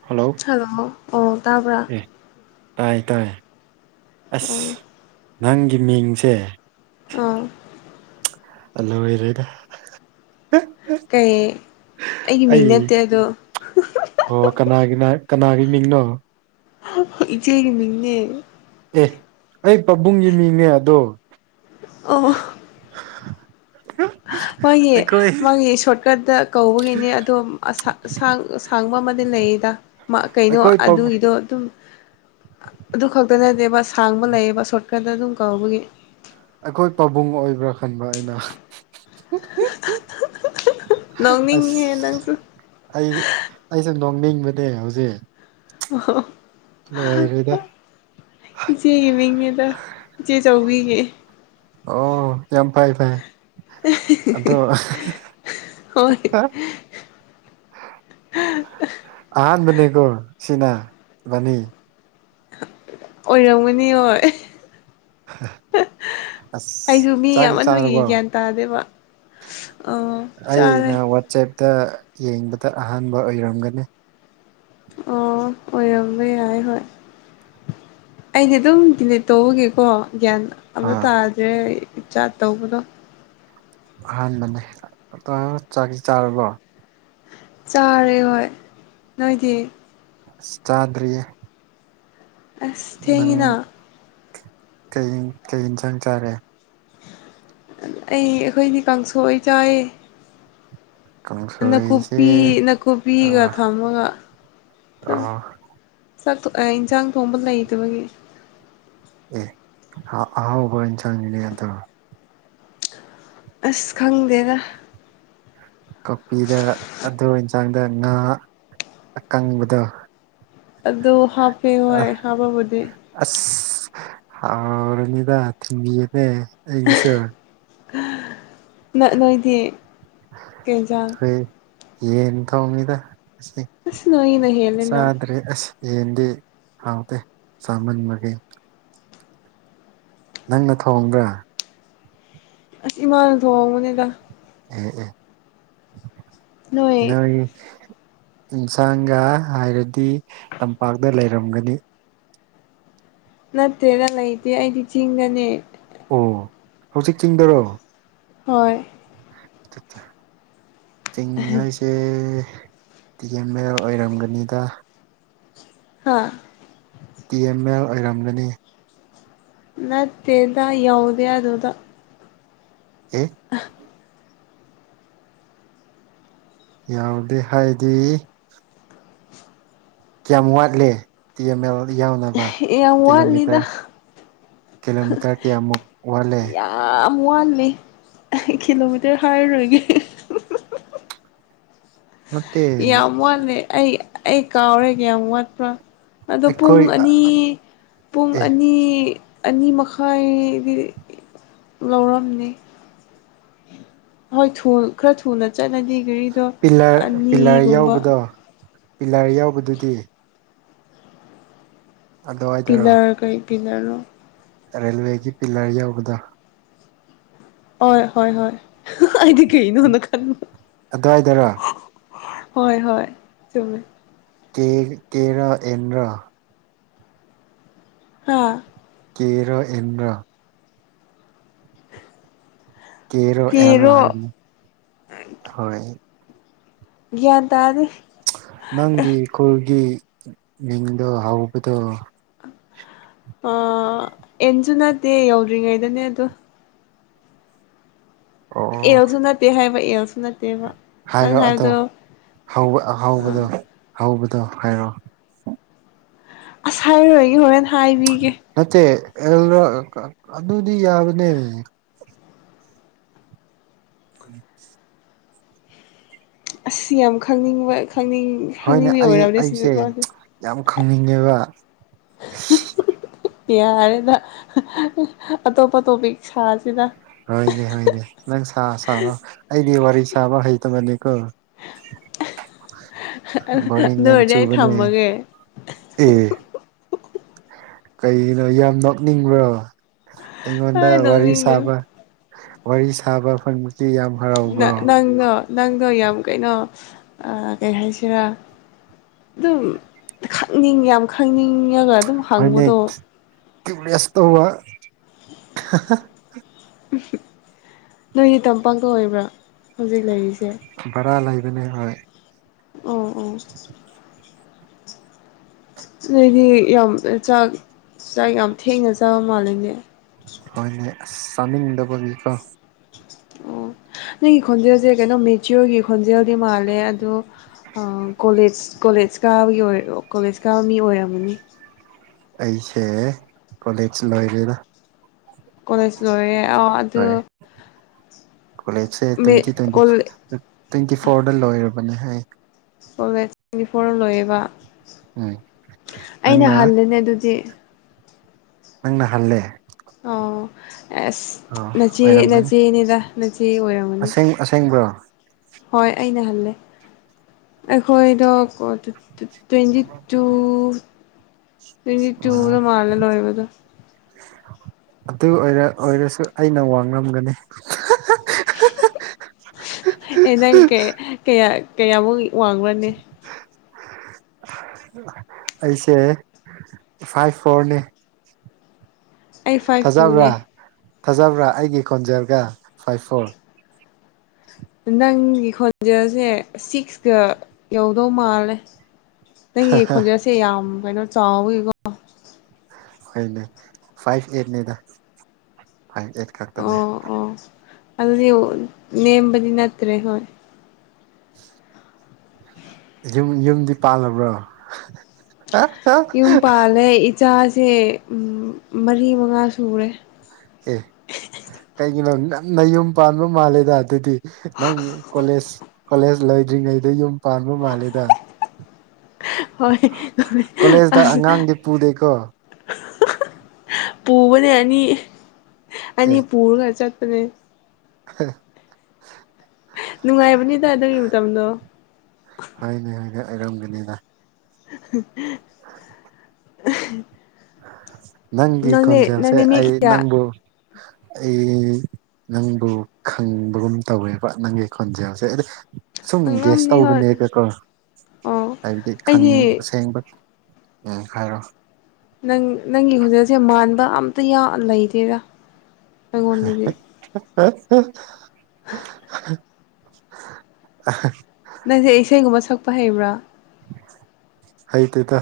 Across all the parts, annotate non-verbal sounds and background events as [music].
Hello [unintelligible] ꯑꯣ ꯇꯥꯕ꯭ꯔꯥ ꯑꯦ ꯇꯥꯏ ꯇꯥꯏ ꯑꯁ ꯑꯣ ꯅꯪꯒꯤ ꯃꯤꯡꯁꯦ ꯑꯥ ꯑ ꯂ‌ꯣꯏꯔ‌ꯦꯗ ꯀꯩ ꯑꯩꯒꯤ ꯃꯤꯡ ꯑꯩ ꯅꯠꯇꯦ ꯑꯗꯣ ꯑꯣ ꯀꯅꯥꯒꯤ ꯀꯅꯥꯒꯤ ꯃꯤꯡꯅꯣ ꯏꯆꯦꯒꯤ ꯃꯤꯡꯅꯦ ꯑꯦ ꯑꯩ ꯄꯥꯕꯨꯡꯒꯤ ꯃꯤꯡꯅꯦ ꯑꯗꯣ ꯑꯣ [unintelligible] [unintelligible] ꯃ‌ꯣꯏꯒꯤ ꯑꯩꯈꯣꯏ ꯃꯥꯒꯤ ꯁꯣꯔꯠꯀꯠꯇ ꯀꯧꯕꯒꯤꯅꯦ ꯑꯗꯣ ꯑꯁꯥꯡ ꯑꯁꯥꯡꯕ ꯑꯃꯗꯤ ꯂꯩꯌꯦꯗ ꯃ ꯀꯩꯅꯣ ꯑꯩꯈꯣꯏ ꯑꯗꯨꯒꯤꯗꯣ ꯑꯗꯨꯝ ꯑꯗꯨ ꯈꯛꯇ ꯅꯠꯇꯦꯕ ꯁꯥꯡꯕ ꯂꯩꯌꯦꯕ ꯁꯣꯔꯠꯀꯠꯇ ꯑꯗꯨꯝ ꯀꯧꯕꯒꯤ ꯑꯩꯈꯣꯏ ꯄꯥꯕꯨꯡ ꯑꯣꯏꯕ꯭ꯔꯥ ꯈꯟꯕ ꯑꯩꯅ [unintelligible] ꯅꯣꯛꯅꯤꯡꯉꯦ ꯑꯁ ꯅꯪꯁꯨ ꯑꯩ ꯑꯩꯁꯨ ꯅꯣꯛꯅꯤꯡꯕꯅꯦ ꯍꯧꯖꯤꯛ ꯑꯣ [unintelligible] ꯅꯨꯉꯥꯏꯔ‌ꯣꯏꯗ ꯏꯆꯦꯒꯤ ꯃꯤꯡꯅꯦ ꯑꯗꯣ ꯏꯆꯦ ꯆꯧꯕꯤꯒꯤ ꯑꯣ ꯌꯥꯝ ꯐꯩ ꯐꯩ ꯑꯗꯣ [unintelligible] ꯍꯣꯏ ꯍꯥ ꯍꯥ ꯑꯍꯥꯟꯕꯅꯤꯀ‌ꯣ ꯁꯤꯅꯥ ꯏꯕꯥꯅꯤ ꯑꯣꯏꯔꯝꯒꯅꯤ ꯍꯣꯏ ꯑꯁ ꯑꯩꯁꯨ ꯃꯤ ꯆꯥꯛꯇꯤ ꯆꯥꯔꯕꯣ ꯌꯥꯝꯃꯟꯕꯒꯤ ꯒ꯭ꯌꯥꯟ ꯇꯥꯗꯦꯕ ꯑ ꯆꯥꯔꯦ ꯑꯩꯅ ꯋꯥꯆꯦꯞꯇ ꯌꯦꯡꯕꯗ ꯑꯍꯥꯟꯕ ꯑꯣꯏꯔꯝꯒꯅꯤ ꯑꯣ ꯑꯣꯏꯔꯝꯕ ꯌꯥꯥꯏ ꯍ‌ꯣꯏ ꯑꯩꯗꯤ ꯑꯗꯨꯝ ꯗꯤꯂꯤꯠ ꯇꯧꯕꯒꯤꯀꯣ ꯒ꯭ꯌꯥꯟ ꯑꯝꯇ ꯑꯥ ꯇꯥꯗ꯭ꯔꯦ ꯆꯥꯠ ꯇꯧꯕꯗꯣ ꯑꯍꯥꯟꯕꯅꯦ ꯑꯗꯣ ꯆꯥꯛꯇꯤ ꯆꯥꯔꯕꯣ ꯆꯥꯔꯦ ꯍꯣꯏ ꯅꯣꯏꯗꯤ ꯆꯥꯗ꯭ꯔꯤꯌꯦ ꯑꯁ ꯅꯪ ꯊꯦꯡꯉꯤꯅ ꯀꯩ ꯀꯩ ꯏꯟꯁꯥꯡ ꯆꯥꯔꯦ ꯑꯩ ꯑꯩꯈꯣꯏꯗꯤ ꯀꯥꯡꯁꯣꯏ ꯆꯥꯏꯑ‌ꯦ ꯀꯥꯡꯁꯣꯏꯁꯦ ꯅꯥꯀꯨꯞꯄꯤ ꯅꯥꯀꯨꯞꯄꯤꯒ ꯑꯥ ꯊꯝꯃꯒ ꯑꯗꯨꯝ ꯑꯥ ꯆꯥꯛꯇꯣ ꯏꯟꯖꯥꯡ ꯊꯣꯡꯕ ꯂꯩꯇꯕꯒꯤ ꯑꯦ ꯑꯍꯥ ꯑꯍꯥꯎꯕ ꯏꯟꯖꯥꯡꯅꯤꯅ‌ꯦ ꯑꯗꯣ ꯑꯁ ꯈꯪꯗꯦꯗ ꯀꯣꯄꯤꯗ ꯑꯗꯨ ꯏꯟꯁꯥꯡꯗ ꯉꯥ ꯑꯀꯪꯕꯗꯣ ꯑꯗꯨ ꯍꯥꯞꯄꯦ ꯍꯣꯏ ꯍꯥꯞꯄꯕꯨꯗꯤ ꯑꯁ ꯍꯥꯎꯔꯅꯤꯗ ꯊꯤꯟꯕꯤꯌꯨꯅꯦ ꯑꯩꯒꯤꯁꯨ ꯅ ꯅꯣꯏꯗꯤ ꯀꯩꯏꯟꯖꯥꯡ ꯑꯩꯈꯣꯏ ꯌꯦꯟ ꯊ‌ꯣꯡꯉꯤꯗ ꯑꯁ ꯅꯣꯏꯒꯤꯅ ꯍꯦꯜꯂꯦꯅ ꯆꯥꯗ꯭ꯔꯦ ꯑꯁ ꯌꯦꯟꯗꯤ ꯍꯥꯎꯇꯦ ꯆꯥꯃꯟꯕꯒꯤ ꯅꯪꯅ ꯊꯣꯡꯕ꯭ꯔꯥ ꯑꯁ ꯏꯃꯥꯅ ꯊꯣꯡꯕꯅꯤꯗ ꯑꯦ ꯑꯦ ꯅꯣꯏ ꯏꯟꯁꯥꯡꯒ ꯍꯥꯏꯔꯗꯤ ꯇꯝꯄꯥꯛꯇ ꯂꯩꯔꯝꯒꯅꯤ ꯅꯠꯇꯦꯗ ꯂꯩꯇꯦ ꯑꯩꯗꯤ ꯆꯤꯡꯗꯅ‌ꯦ ꯑꯣ ꯍꯧꯖꯤꯛ ꯆꯤꯡꯗꯔꯣ ꯍꯣꯏ [inaudible] ꯆꯤꯡ ꯍꯥꯏꯁꯤ ꯑꯦ [unintelligible] ꯑꯣꯏꯔꯝꯒꯅꯤꯗ ꯍꯥꯥ ꯇꯤ ꯑꯦꯝ ꯑꯦꯜ ꯑꯣꯏꯔꯝꯒꯅꯤ ꯅꯠꯇꯦꯗ ꯌꯧꯗꯦ ꯑꯗꯨꯗ ꯑꯦ ꯌꯥꯎꯗꯦ ꯍꯥꯏꯗꯤ ꯀꯌꯥꯝ ꯋꯥꯠꯂꯤ ꯇꯤ ꯑꯦꯝ ꯑꯦꯜ ꯌꯥꯎꯅꯕ ꯌꯥꯝ ꯋꯥꯠꯂꯤꯗ ꯀꯤꯂꯣꯃꯤꯇꯔ ꯀꯤꯂꯣꯃꯤꯇꯔ ꯀꯌꯥꯃꯨꯛ ꯋꯥꯠꯂꯦ ꯑꯥꯝ ꯋꯥꯠꯂꯤ ꯀꯤꯂꯣꯃꯤꯇꯔ ꯍꯥꯏꯔꯔꯣꯏꯒꯦ ꯅꯠꯇꯦ ꯌꯥꯝ ꯋꯥꯠꯂꯦ ꯑꯩ ꯑꯩ ꯀꯥꯎꯔꯦ ꯀꯌꯥꯝ ꯋꯥꯠꯄ꯭ꯔꯥ ꯑꯗꯣ ꯄꯨꯡ ꯑꯩꯈꯣꯏ ꯑꯅꯤ ꯄꯨꯡ ꯑꯦ ꯑꯅꯤ ꯑꯅꯤ ꯃꯈꯥꯏꯗꯤ ꯂꯧꯔꯝꯅꯤ ꯍꯣꯏ ꯊꯨꯜ ꯈꯔ ꯊꯨꯅ ꯆꯠꯂꯗꯤ ꯒꯥꯔꯤꯗꯣ ꯄꯤꯂꯔ ꯄꯤꯂꯔ ꯑꯅꯤꯒꯨꯝꯕ ꯌꯧꯕꯗꯣ ꯄꯤꯂꯔ ꯌꯧꯕꯗꯨꯗꯤ ꯑꯗꯨꯋꯥꯏꯗꯔꯣ ꯄꯤꯂꯔ ꯀꯩ ꯄꯤꯂꯔꯅꯣ ꯔꯦꯜꯋꯦꯒꯤ ꯄꯤꯂꯔ ꯌꯥꯎꯕꯗꯣ ꯍꯣꯏ ꯍꯣꯏ ꯍꯣꯏ ꯑꯩꯗꯤ ꯀꯩꯅꯣꯅ ꯈꯜꯂꯨ ꯑꯗꯨꯋꯥꯏꯗꯔꯣ [unintelligible] ꯍꯣꯏ ꯍꯣꯏ ꯆꯨꯝꯃꯦ ꯀꯦ ꯀꯦꯔꯣ ꯑꯦꯟꯔꯣ ꯍꯥ ꯀꯦꯔꯣ ꯑꯦꯟꯔꯣ ꯀꯦꯔꯣ ꯑꯦꯜꯔꯣ ꯀꯦꯔꯣ ꯍꯥꯏꯕꯅꯦ ꯈꯣꯏ ꯒ꯭ꯌꯥꯟ ꯇꯥꯗꯦ ꯅꯪꯒꯤ ꯈꯨꯜꯒꯤ ꯃꯤꯡꯗꯣ ꯍꯧꯕꯗꯣ ꯑ ꯑꯦꯟꯖꯨ ꯅꯠꯇꯦ ꯌꯧꯗ꯭ꯔꯤꯉꯩꯗꯅꯦ ꯑꯗꯣ ꯑꯣ ꯑꯦꯜꯖꯨ ꯅꯠꯇꯦ ꯍꯥꯏꯕ ꯑꯦꯜꯁꯨ ꯅꯠꯇꯦꯕ ꯅꯪ ꯍꯥꯏꯔꯣ ꯑꯗꯣ ꯍꯥꯏꯕꯗꯣ ꯍꯧꯕ ꯑꯍꯧꯕꯗꯣ ꯍꯧꯕꯗꯣ ꯍꯥꯏꯔꯣ ꯑꯁ ꯍꯥꯏꯔꯔꯣꯏꯒꯦ ꯍꯣꯔꯦꯟ ꯍꯥꯏꯕꯤꯒꯦ ꯅꯠꯇꯦ ꯑꯦꯜꯔꯣ ꯀ ꯑꯗꯨꯗꯤ ꯌꯥꯕꯅꯦ [unintelligible] ꯑꯁ ꯌꯥꯝ ꯈꯪꯅꯤꯡꯕ ꯈꯪꯅꯤꯡ ꯍꯣꯏꯅꯦ ꯈꯪꯅꯤꯡꯕꯩ ꯑꯩ ꯑꯣꯏꯔꯝꯅꯤ ꯑꯁꯤ ꯑꯩꯁꯦ ꯅꯨꯄꯥꯁꯦ ꯌꯥꯝ ꯈꯪꯅꯤꯡꯉꯦꯕ [unintelligible] ꯌꯥꯔꯦꯗ [unintelligible] ꯑꯇꯣꯞꯄ ꯇꯣꯄꯤꯛ ꯁꯥꯁꯤꯗ ꯍꯣꯏꯅꯦ ꯍꯣꯏꯅꯦ ꯅꯪ ꯁꯥ ꯁꯥꯔꯣ ꯑꯩꯗꯤ ꯋꯥꯔꯤ ꯁꯥꯕ ꯍꯩꯇꯕꯅꯤꯀꯣ ꯕꯣꯔꯤꯡ ꯑꯗꯨ ꯌꯥꯝ ꯑꯣꯏꯔꯗꯤ ꯑꯩ ꯆꯨꯕꯅꯦ ꯊꯝꯃꯒꯦ ꯑꯦ ꯀꯩꯒꯤꯅꯣ ꯌꯥꯝ ꯅꯣꯛꯅꯤꯡꯕ꯭ꯔꯣ ꯑꯩꯉꯣꯟꯗ ꯍꯣꯏ ꯋꯥꯔꯤ ꯅꯣꯛꯅꯤꯡꯗꯦ ꯁꯥꯕ꯫ ꯋꯥꯔꯤ ꯁꯥꯕ ꯐꯪꯕꯁꯤ ꯌꯥꯝ ꯅꯪ ꯍꯔꯥꯎꯕ꯭ꯔꯣ ꯅꯪꯗꯣ ꯅꯪꯗꯣ ꯌꯥꯝ ꯀꯩꯅꯣ ꯑ ꯀꯩ ꯍꯥꯏꯁꯤꯔꯥ ꯑꯗꯨꯝ ꯈꯪꯅꯤꯡ ꯌꯥꯝ ꯈꯪꯅꯤꯡꯉꯒ ꯑꯗꯨꯝ ꯍꯣꯏꯅꯦ ꯍꯪꯕꯗꯣ ꯇ꯭ꯌꯨꯞꯂꯦꯁ ꯇꯧꯕ ꯅꯣꯏꯒꯤ ꯇꯝꯄꯥꯛꯇ ꯑꯣꯏꯕ꯭ꯔꯥ ꯍꯧꯖꯤꯛ ꯂꯩꯔꯤꯁꯦ꯫ ꯚꯔꯥ ꯂꯩꯕꯅꯦ ꯍꯣꯏ꯫ ꯑꯣ ꯑꯣ꯫ ꯅꯣꯏꯗꯤ ꯌꯥꯝ ꯆꯥꯛ ꯆꯥꯛ ꯌꯥꯝ ꯊꯦꯡꯅ ꯆꯥꯕ ꯃꯥꯜꯂꯦꯅꯦ꯫ ꯍꯣꯏꯅꯦ ꯑꯁ ꯆꯥꯅꯤꯡꯗꯕꯒꯤꯀꯣ꯫ ꯑꯣ ꯅꯪꯒꯤ ꯈꯣꯟꯖꯦꯜꯁꯦ ꯀꯩꯅꯣ ꯃꯦꯆꯤꯌꯣꯔꯒꯤ ꯈꯣꯟꯖꯦꯜꯗꯤ ꯃꯥꯜꯂꯦ ꯑꯗꯣ ꯑ ꯀꯣꯂꯦꯖ ꯀꯣꯂꯦꯖ ꯀꯥꯕꯒꯤ ꯑꯣꯏ ꯀꯣꯂꯦꯖ ꯀꯥꯕ ꯃꯤ ꯑꯣꯏꯔꯝꯒꯅꯤ꯫ ꯑꯩꯁꯦ ꯀꯣꯂꯦꯖ ꯂꯣꯏꯔꯦꯅ꯫ ꯀꯣꯂꯦꯖ ꯂꯣꯏꯔꯦ ꯑꯣ ꯑꯗꯨ ꯍꯣꯏ ꯀꯣꯂꯦꯖꯁꯦ ꯃꯤ twenty twenty college four twenty ꯐꯣꯔꯗ ꯂꯣꯏꯔꯕꯅꯤ ꯑꯩ꯫ ꯀꯣꯂꯦꯖ ꯇ꯭ꯋꯦꯟꯇꯤ ꯐꯣꯔ ꯂꯣꯏꯌꯦꯕ ꯎꯝ ꯑꯩꯅ ꯅꯪꯅ ꯍꯜꯂꯦꯅꯦ ꯑꯗꯨꯗꯤ꯫ ꯅꯪꯅ ꯍꯜꯂꯦ꯫ ꯑꯣ ꯑꯁ ꯑꯣ ꯅꯆꯦ ꯑꯣꯏꯔꯝꯒꯅꯤ ꯅꯆꯦꯅꯦꯗ ꯅꯆꯦ ꯑꯣꯏꯔꯝ ꯑꯁꯦꯡ ꯑꯁꯦꯡꯕ꯭ꯔꯣ꯫ ꯍꯣꯏ ꯑꯩꯅ ꯍꯜꯂꯦ꯫ ꯑꯩꯈꯣꯏꯗꯣ ꯇ꯭ꯋꯦꯟꯇꯤ ꯇꯨ ꯇꯣꯏꯟꯇꯤ ꯑꯣ ꯇꯨꯗ ꯃꯥꯜꯂꯦ ꯂꯣꯏꯕꯗꯣ ꯑꯗꯨ ꯑꯣꯏꯔ ꯑꯣꯏꯔꯁꯨ ꯑꯩꯅ ꯋꯥ ꯉꯝꯒꯅꯤ ꯑꯦ ꯅꯪ ꯀꯌꯥ ꯀꯌꯥꯃꯨꯛ ꯋꯥꯡꯕ꯭ꯔꯅꯦ ꯑꯩꯁꯦ ꯐꯥꯏꯚ ꯐꯣꯔꯅꯤ꯫ ꯑꯩ ꯐꯥꯏꯚ ꯇꯨꯅꯦ ꯊꯥꯖꯕ꯭ꯔꯥ ꯊꯥꯖꯕ꯭ꯔꯥ ꯑꯩꯒꯤ ꯀꯣꯟꯖꯦꯜꯒ ꯐꯥꯏꯚ ꯐꯣꯔ꯫ ꯅꯪꯒꯤ ꯈꯣꯟꯖꯁꯦ ꯁꯤꯛꯁꯀ ꯌꯧꯗꯧ ꯃꯥꯜꯂꯦ꯫ ꯅꯪꯒꯤ ꯈꯣꯟꯖꯦꯜꯁꯦ ꯌꯥꯝ ꯀꯩꯅꯣ ꯆꯥꯎꯋꯤꯀꯣ꯫ ꯑꯩꯅꯦ ꯐꯥꯏꯚ ꯑꯦꯠꯅꯤꯗ ꯐꯥꯏꯚ ꯑꯦꯠ ꯈꯛꯇꯅꯦ ꯑꯣ ꯑꯣ ꯑꯗꯨꯗꯤ ꯅꯦꯝꯕꯗꯤ ꯅꯠꯇ꯭ꯔꯦ ꯍꯣꯏ꯫ ꯌꯨꯝ ꯌꯨꯝꯗꯤ ꯄꯥꯜꯂꯕ꯭ꯔꯣ꯫ [unintelligible] ꯌꯨꯝ ꯄꯥꯜꯂꯦ ꯏꯆꯥꯁꯦ ꯃꯔꯤ ꯃꯉꯥ ꯁꯨꯔꯦ꯫ ꯑꯦ ꯀꯩꯒꯤꯅꯣ ꯉꯥꯟꯅ ꯌꯨꯝ ꯄꯥꯟꯕ ꯃꯥꯜꯂꯦꯗ ꯑꯗꯨꯗꯤ ꯅꯪꯒꯤ ꯀꯣꯂꯦꯖ ꯀꯣꯂꯦꯖ ꯂꯩꯗ꯭ꯔꯤꯉꯩꯗ ꯌꯨꯝ ꯄꯥꯟꯕ ꯃꯥꯜꯂꯦꯗ꯫ ꯍꯣꯏ ꯍꯣꯏ ꯀꯣꯂꯦꯖꯇ ꯑꯁ ꯑꯉꯥꯡꯗꯤ ꯄꯨꯗꯦꯀꯣ ꯄꯨꯕꯅꯦ ꯑꯅꯤ ꯑꯅꯤ ꯑꯦ ꯄꯨꯔꯑ ꯆꯥꯠꯄꯅꯦ꯫ [unintelligible] ꯅꯨꯡꯉꯥꯏꯕꯅꯤꯗ ꯑꯗꯨꯒꯤ ꯃꯇꯝꯗꯣ꯫ ꯍꯣꯏꯅꯦ ꯍꯣꯏꯅꯦ ꯑꯩꯔꯝꯒꯅꯤꯗ꯫ [unintelligible] ꯅꯪꯒꯤ ꯅꯪꯅꯦ ꯀꯣꯟꯖꯦꯜꯁꯦ ꯅꯪꯅꯦ ꯃꯤ ꯑꯩ ꯀꯌꯥ ꯅꯪꯕꯨ ꯑꯩ ꯅꯪꯕꯨ ꯈꯪꯕꯒꯨꯝ ꯇꯧꯋꯦꯕ ꯅꯪꯒꯤ ꯈꯣꯟꯖꯦꯜꯁꯦ꯫ ꯁꯨꯝ ꯒꯦꯁ ꯉꯝꯅꯤ ꯍꯣꯏ ꯇꯧꯕꯅꯦꯒꯀꯣ ꯑꯣ ꯍꯥꯏꯕꯗꯤ ꯑꯩꯗꯤ ꯑꯁꯦꯡꯕꯒꯤ꯫ ꯎꯝ ꯍꯥꯏꯔꯣ꯫ ꯅꯪ ꯅꯪꯒꯤ ꯈꯣꯟꯖꯦꯜꯁꯦ ꯃꯥꯟꯕ ꯑꯝꯇ ꯌꯥꯎ ꯂꯩꯇꯦꯗ ꯑꯩꯉꯣꯟꯗꯗꯤ [inaudible] ꯑ [unintelligible] ꯅꯪꯗꯤ ꯏꯁꯩꯒꯨꯝꯕ ꯁꯛꯄ ꯍꯩꯕ꯭ꯔꯥ ꯍꯩꯇ‌ꯦꯗ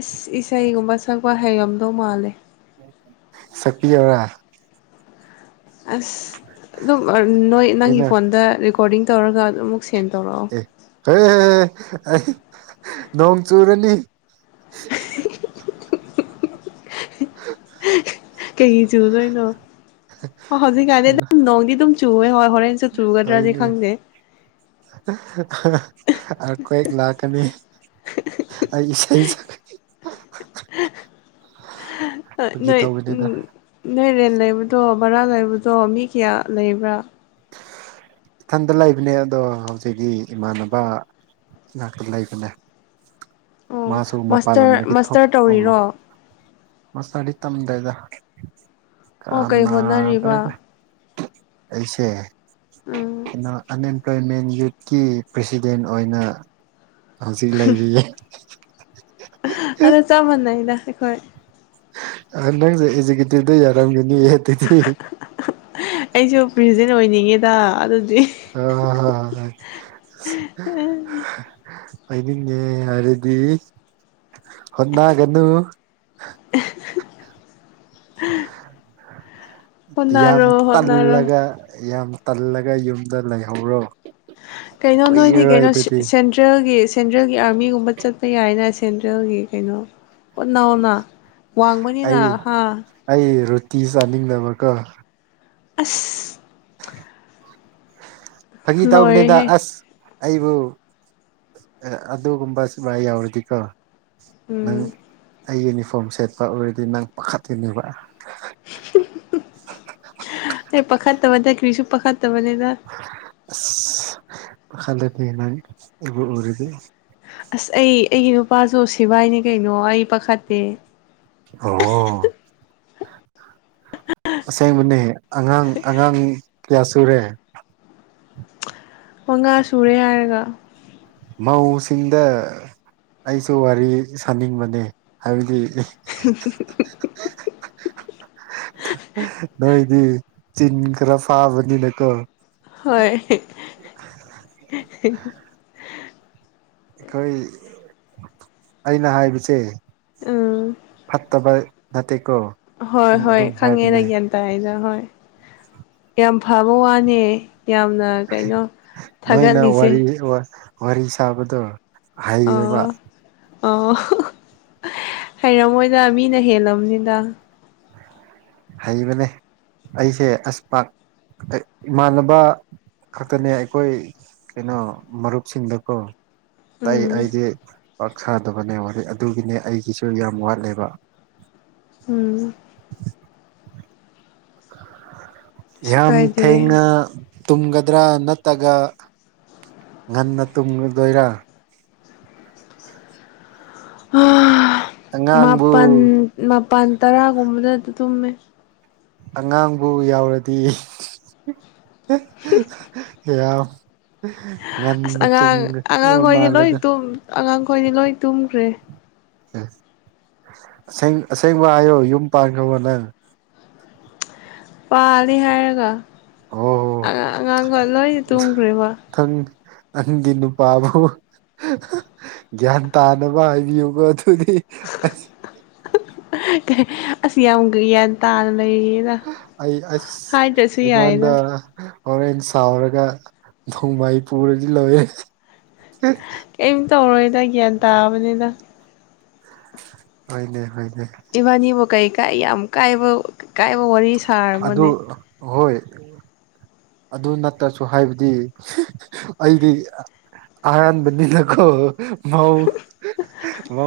ꯏꯁ ꯏꯁꯩꯒꯨꯝꯕ ꯁꯛꯄ ꯍꯩꯔꯝꯗꯧ ꯃꯥꯜꯂꯦ ꯁꯛꯄꯤꯌꯨꯔ ꯑꯁ ꯑꯗꯨꯝ ꯅꯣꯏ ꯅꯪꯒꯤ ꯑꯩꯅ ꯐꯣꯟꯗ ꯔꯦꯀꯣꯔꯗꯤꯡ ꯇꯧꯔꯒ ꯑꯗꯨꯝ ꯑꯃꯨꯛ ꯁꯦꯟ ꯇꯧꯔꯛꯑꯣ ꯍ [unintelligible] ꯅꯣꯡ ꯆꯨꯔꯅꯤ [unintelligible] ꯀꯩꯒꯤ ꯆꯨꯗꯣꯏꯅꯣ ꯍꯧꯖꯤꯛꯀꯥꯟꯗꯤ ꯑꯗꯨꯝ ꯅꯣꯡꯗꯤ ꯑꯗꯨꯝ ꯆꯨꯋꯦ ꯍꯣꯏ ꯍꯣꯔꯦꯟ ꯍꯣꯏꯅꯦ ꯑꯔꯀ꯭ꫭꯛꯋ ꯂꯥꯛꯀꯅꯤ ꯑꯩ ꯁ ꯆ [unintelligible] ꯑ ꯁꯛꯄꯒꯤ ꯅꯣꯏ ꯇꯧꯕꯅꯤꯗ ꯎꯝ ꯅꯣꯏ ꯔꯦꯟ ꯂꯩꯕꯗꯣ ꯕꯔꯥ ꯂꯩꯕꯗꯣ ꯃꯤ ꯀꯌꯥ ꯂꯩꯕ꯭ꯔꯥ ꯏꯊꯟꯗ ꯂꯩꯕꯅꯦ ꯑꯗꯣ ꯍꯧꯖꯤꯛꯇꯛꯤ ꯏꯃꯥꯟꯅꯕ ꯏꯅꯛꯇ ꯂꯩꯕꯅꯦ ꯑꯣ ꯃꯥꯁꯨ ꯃꯥꯁꯇꯔ ꯄꯥꯜꯂꯝꯗꯒꯤ ꯊꯣꯛꯑ ꯃꯥꯁꯇꯔ [unintelligible] ꯑꯃ ꯇꯧꯔꯤꯔꯣ ꯃꯁꯇꯔꯗꯤ ꯇꯝꯗꯔꯗ ꯑꯣ ꯀꯩ ꯍꯣꯠꯅꯔꯤꯕ ꯀꯅꯥꯗꯔ‌ꯦꯗꯥ ꯑꯩꯁꯦ ꯎꯝ ꯀꯩꯅꫭ ꯑꯟꯑꯦꯝꯄ꯭ꯂꯣꯏꯃꯦꯟ ꯌꯨꯠꯀꯤ ꯄ꯭ꯔꯁꯤꯗꯦꯟ ꯑꯣꯏꯅ ꯍꯥꯖꯤꯛ ꯂꯩꯔꯤꯌꯦ ꯑꯗꯨ ꯆꯞ ꯃꯥꯟꯅꯩꯗ ꯑꯩꯈꯣꯏ ꯑꯥ ꯅꯪꯅ ꯑꯦꯖꯨꯀꯦꯇꯤꯚꯗ ꯌꯥꯔꯝꯒꯅꯤ ꯑꯗꯨꯗꯤ ꯑꯩꯁꯨ ꯄ꯭ꯔꯁꯤꯗꯦꯟ ꯑꯣꯏꯅꯤꯡꯉꯦꯗ ꯑꯗꯨꯗꯤ ꯑ ꯍ [unintelligible] ꯑꫭꯏꯅꯤꯡꯉꯦ ꯍꯥꯏꯔꯗꯤ ꯍꯣꯠꯅꯒꯅꯨ [unintelligible] ꯌꯥꯝ ꯍꯣꯠꯅꯔꯣ ꯍꯣꯠꯅꯔꯣ ꯇꯜꯂꯒ ꯌꯥꯝ ꯇꯜꯂꯒ ꯌꯨꯝꯗ ꯂꯩꯍꯧꯔꯣ ꯀꯩꯅꯣ ꯅꯣꯏꯗꯤ ꯀꯨꯏꯔꯔꯣꯏ ꯀꯩꯅꯣ ꯑꯗꯨꯗꯤ ꯁꯦꯟꯇ꯭ꯔꯦꯜꯒꯤ ꯁꯦꯟꯇ꯭ꯔꯦꯜꯒꯤ ꯑꯥꯔꯃꯤꯒꯨꯝꯕ ꯆꯠꯄ ꯌꯥꯏꯅ ꯁꯦꯟꯇ꯭ꯔꯦꯜꯒꯤ ꯀꯩꯅꯣ ꯍꯣꯠ ꯅꯥꯎꯅ ꯋꯥꯡꯕꯅꯤꯅ ꯑꯩ ꯍꯥꯥ ꯑꯩ ꯔꯣꯇꯤ ꯆꯥꯅꯤꯡꯗꯕꯀꯣ ꯑꯁ ꯐꯥꯒꯤ ꯇꯧꯕꯅꯤꯗ ꯂꯣꯏꯔꯦꯍꯦ ꯑꯁ ꯑꯩꯕꯨ ꯑꯗꯨꯒꯨꯝꯕ ꯁꯤꯕꯥꯏ ꯌꯥꯎꯔꯗꯤꯀꯣ ꯅꯪ ꯎꯝ ꯑꯩ ꯌꯨꯅꯤꯐꯣꯔꯝ ꯁꯦꯠꯄ ꯎꯨꯔꯗꯤ ꯅꯪ ꯄꯥꯈꯠꯀꯅꯤꯕ ꯑꯩ ꯄꯥꯈꯠꯇꯕꯗ ꯀ꯭ꯔꯤꯁꯨ ꯄꯥꯈꯠꯇꯕꯅꯤꯗ ꯑꯁ ꯈꯜꯂꯗꯤ ꯅꯪ ꯑꯩꯕꯨ ꯎꯔꯗꯤ꯫ ꯑꯁ ꯑꯩ ꯑꯩꯒꯤ ꯅꯨꯄꯥꯁꯨ ꯁꯤꯕꯥꯏꯅꯦ ꯀꯩꯅꯣ ꯑꯩ ꯄꯥꯈꯠꯇꯦ ꯑꯣ ꯑꯁꯦꯡꯕꯅꯦ ꯑꯉꯥꯡ ꯑꯉꯥꯡ ꯀꯌꯥ ꯁꯨꯔꯦ ꯃꯉꯥ ꯁꯨꯔꯦ ꯍꯥꯏꯔꯒ ꯃꯧꯁꯤꯡꯗ ꯑꯩꯁꯨ ꯋꯥꯔꯤ ꯁꯥꯅꯤꯡꯕꯅꯦ ꯍꯥꯏꯕꯗꯤ [unintelligible] [unintelligible] ꯅꯣꯏꯗꯤ ꯆꯤꯟ ꯈꯔ ꯐꯥꯕꯅꯤꯅꯀꯣ ꯍꯣꯏ ꯑꯩꯈꯣꯏ ꯑꯩꯅ ꯍꯥꯏꯕꯁꯦ ꯎꯝ ꯐꯠꯇꯕ ꯅꯠꯇꯦ ꯀꯣ ꯍꯣꯏ ꯍꯣꯏ ꯈꯪꯉꯦ ꯅꯪ ꯒꯤꯌꯥꯟ ꯇꯥꯏꯅ ꯍꯣꯏ ꯌꯥꯝ ꯐꯕ ꯋꯥꯅꯦ ꯌꯥꯝꯅ ꯀꯩꯅꯣ ꯅꯣꯏꯅ ꯊꯥꯒꯠꯂꯤꯁꯦ ꯋꯔꯤ ꯋꯥꯔꯤ ꯁꯥꯕꯗꯣ ꯍꯩꯌꯦꯕ ꯑꯣ ꯑꯣ ꯍꯩꯔꯝꯃꯣꯏꯗ ꯃꯤꯅ ꯍꯦꯜꯂꯝꯕꯅꯤꯗ ꯍꯩꯕꯅꯦ ꯑꯩꯁꯦ ꯑꯁ ꯏꯃꯥꯟꯅꯕ ꯈꯛꯇꯅꯦ ꯑꯩꯈꯣꯏ ꯀꯩꯅꯣ ꯃꯔꯨꯞꯁꯤꯡꯗꯀꯣ ꯇꯥꯏ ꯎꯝ ꯑꯩꯗꯤ ꯄꯥꯛ ꯁꯥꯗꯕꯅꯦ ꯋꯥꯔꯤ ꯑꯗꯨꯒꯤꯅꯦ ꯑꯩꯒꯤꯁꯨ ꯌꯥꯝ ꯋꯥꯠꯂꯦꯕ ꯎꯝ ꯀꯩꯁꯨ ꯌꯥꯝ ꯀꯥꯏꯗꯦ ꯊꯦꯡꯉ ꯇꯨꯝꯒꯗ꯭ꯔꯥ ꯅꯠꯇ꯭ꯔꯒ ꯉꯟꯅ ꯇꯨꯝꯒꯗꯣꯏꯔ ꯑꯉꯥꯡꯕꯨ ꯃꯥꯄꯜ ꯃꯥꯄꯜ ꯇꯔꯥꯒꯨꯝꯕꯗ ꯑꯗꯨ ꯇꯨꯝꯃꯦ ꯑꯉꯥꯡꯕꯨ ꯌꯥꯎꯔꯗꯤ [unintelligible] ꯀꯌꯥꯝ ꯑꯁ ꯉꯟꯅ ꯇꯨꯡ ꯑꯉꯥꯡ ꯑꯉꯥꯡꯈꯣꯏꯗꯤ ꯂꯣꯏ ꯃꯥꯂꯦꯗ ꯑꯉꯥꯡꯈꯣꯏꯗꯤ ꯂꯣꯏ ꯇꯨꯝꯈ꯭ꯔꯦ ꯑꯁꯦꯡ ꯑꯁꯦꯡꯕ ꯍꯥꯏꯌꯣ ꯌꯨꯝ ꯄꯥꯟ ꯈꯪꯕꯣ ꯅꯪ ꯄꯥꯜꯂꯤ ꯍꯥꯏꯔꯒꯥ ꯑꯣ ꯑꯉꯥꯡꯒ ꯂꯣꯏꯅ ꯇꯣꯡꯈ꯭ꯔꯦꯕ ꯊꯪ ꯑꯍꯤꯡꯒꯤ ꯅꯨꯄꯥꯕꯨ ꯒ꯭ꯌꯥꯟ ꯇꯥꯅꯕ ꯍꯥꯏꯕꯤꯌꯨꯕ ꯑꯗꯨꯗꯤ ꯑꯁꯤ ꯑꯃꯒ ꯌꯥ ꯇ ꯂꯩ ꯑꯩ ꯑꯁ ꯌꯥꯏꯗ ꯑꯩꯉꯣꯟꯗ ꯍꯣꯔꯦꯟ ꯁꯥꯎꯔꯒ ꯅꯣꯡꯃꯥꯏ ꯄꯨꯔꯗꯤ ꯂꯧꯋꯦ ꯀꯔꯤꯝꯇ ꯇꯧꯔꯣꯏꯗ ꯒ꯭ꯌꯥꯟ ꯇꯥꯕꯅꯤꯅ ꯍꯅꯦ ꯍꯅꯦ ꯏꯕꯥꯅꯤꯕꯨ ꯀꯩ ꯀꯥꯏ ꯌꯥꯝ ꯀꯥꯏꯕ ꯀꯥꯏꯕ ꯋꯥꯔꯤ ꯁꯥꯔꯕꯅꯦ ꯑꯣꯏ ꯑꯗꯨ ꯅꯠꯇ꯭ꯔꯁꯨ ꯍꯥꯏꯕꯗꯤ ꯑꯩꯗꯤ ꯑꯅꯅꯕꯅꯤ ꯂꯣ ꯃꯎ ꯃꯎ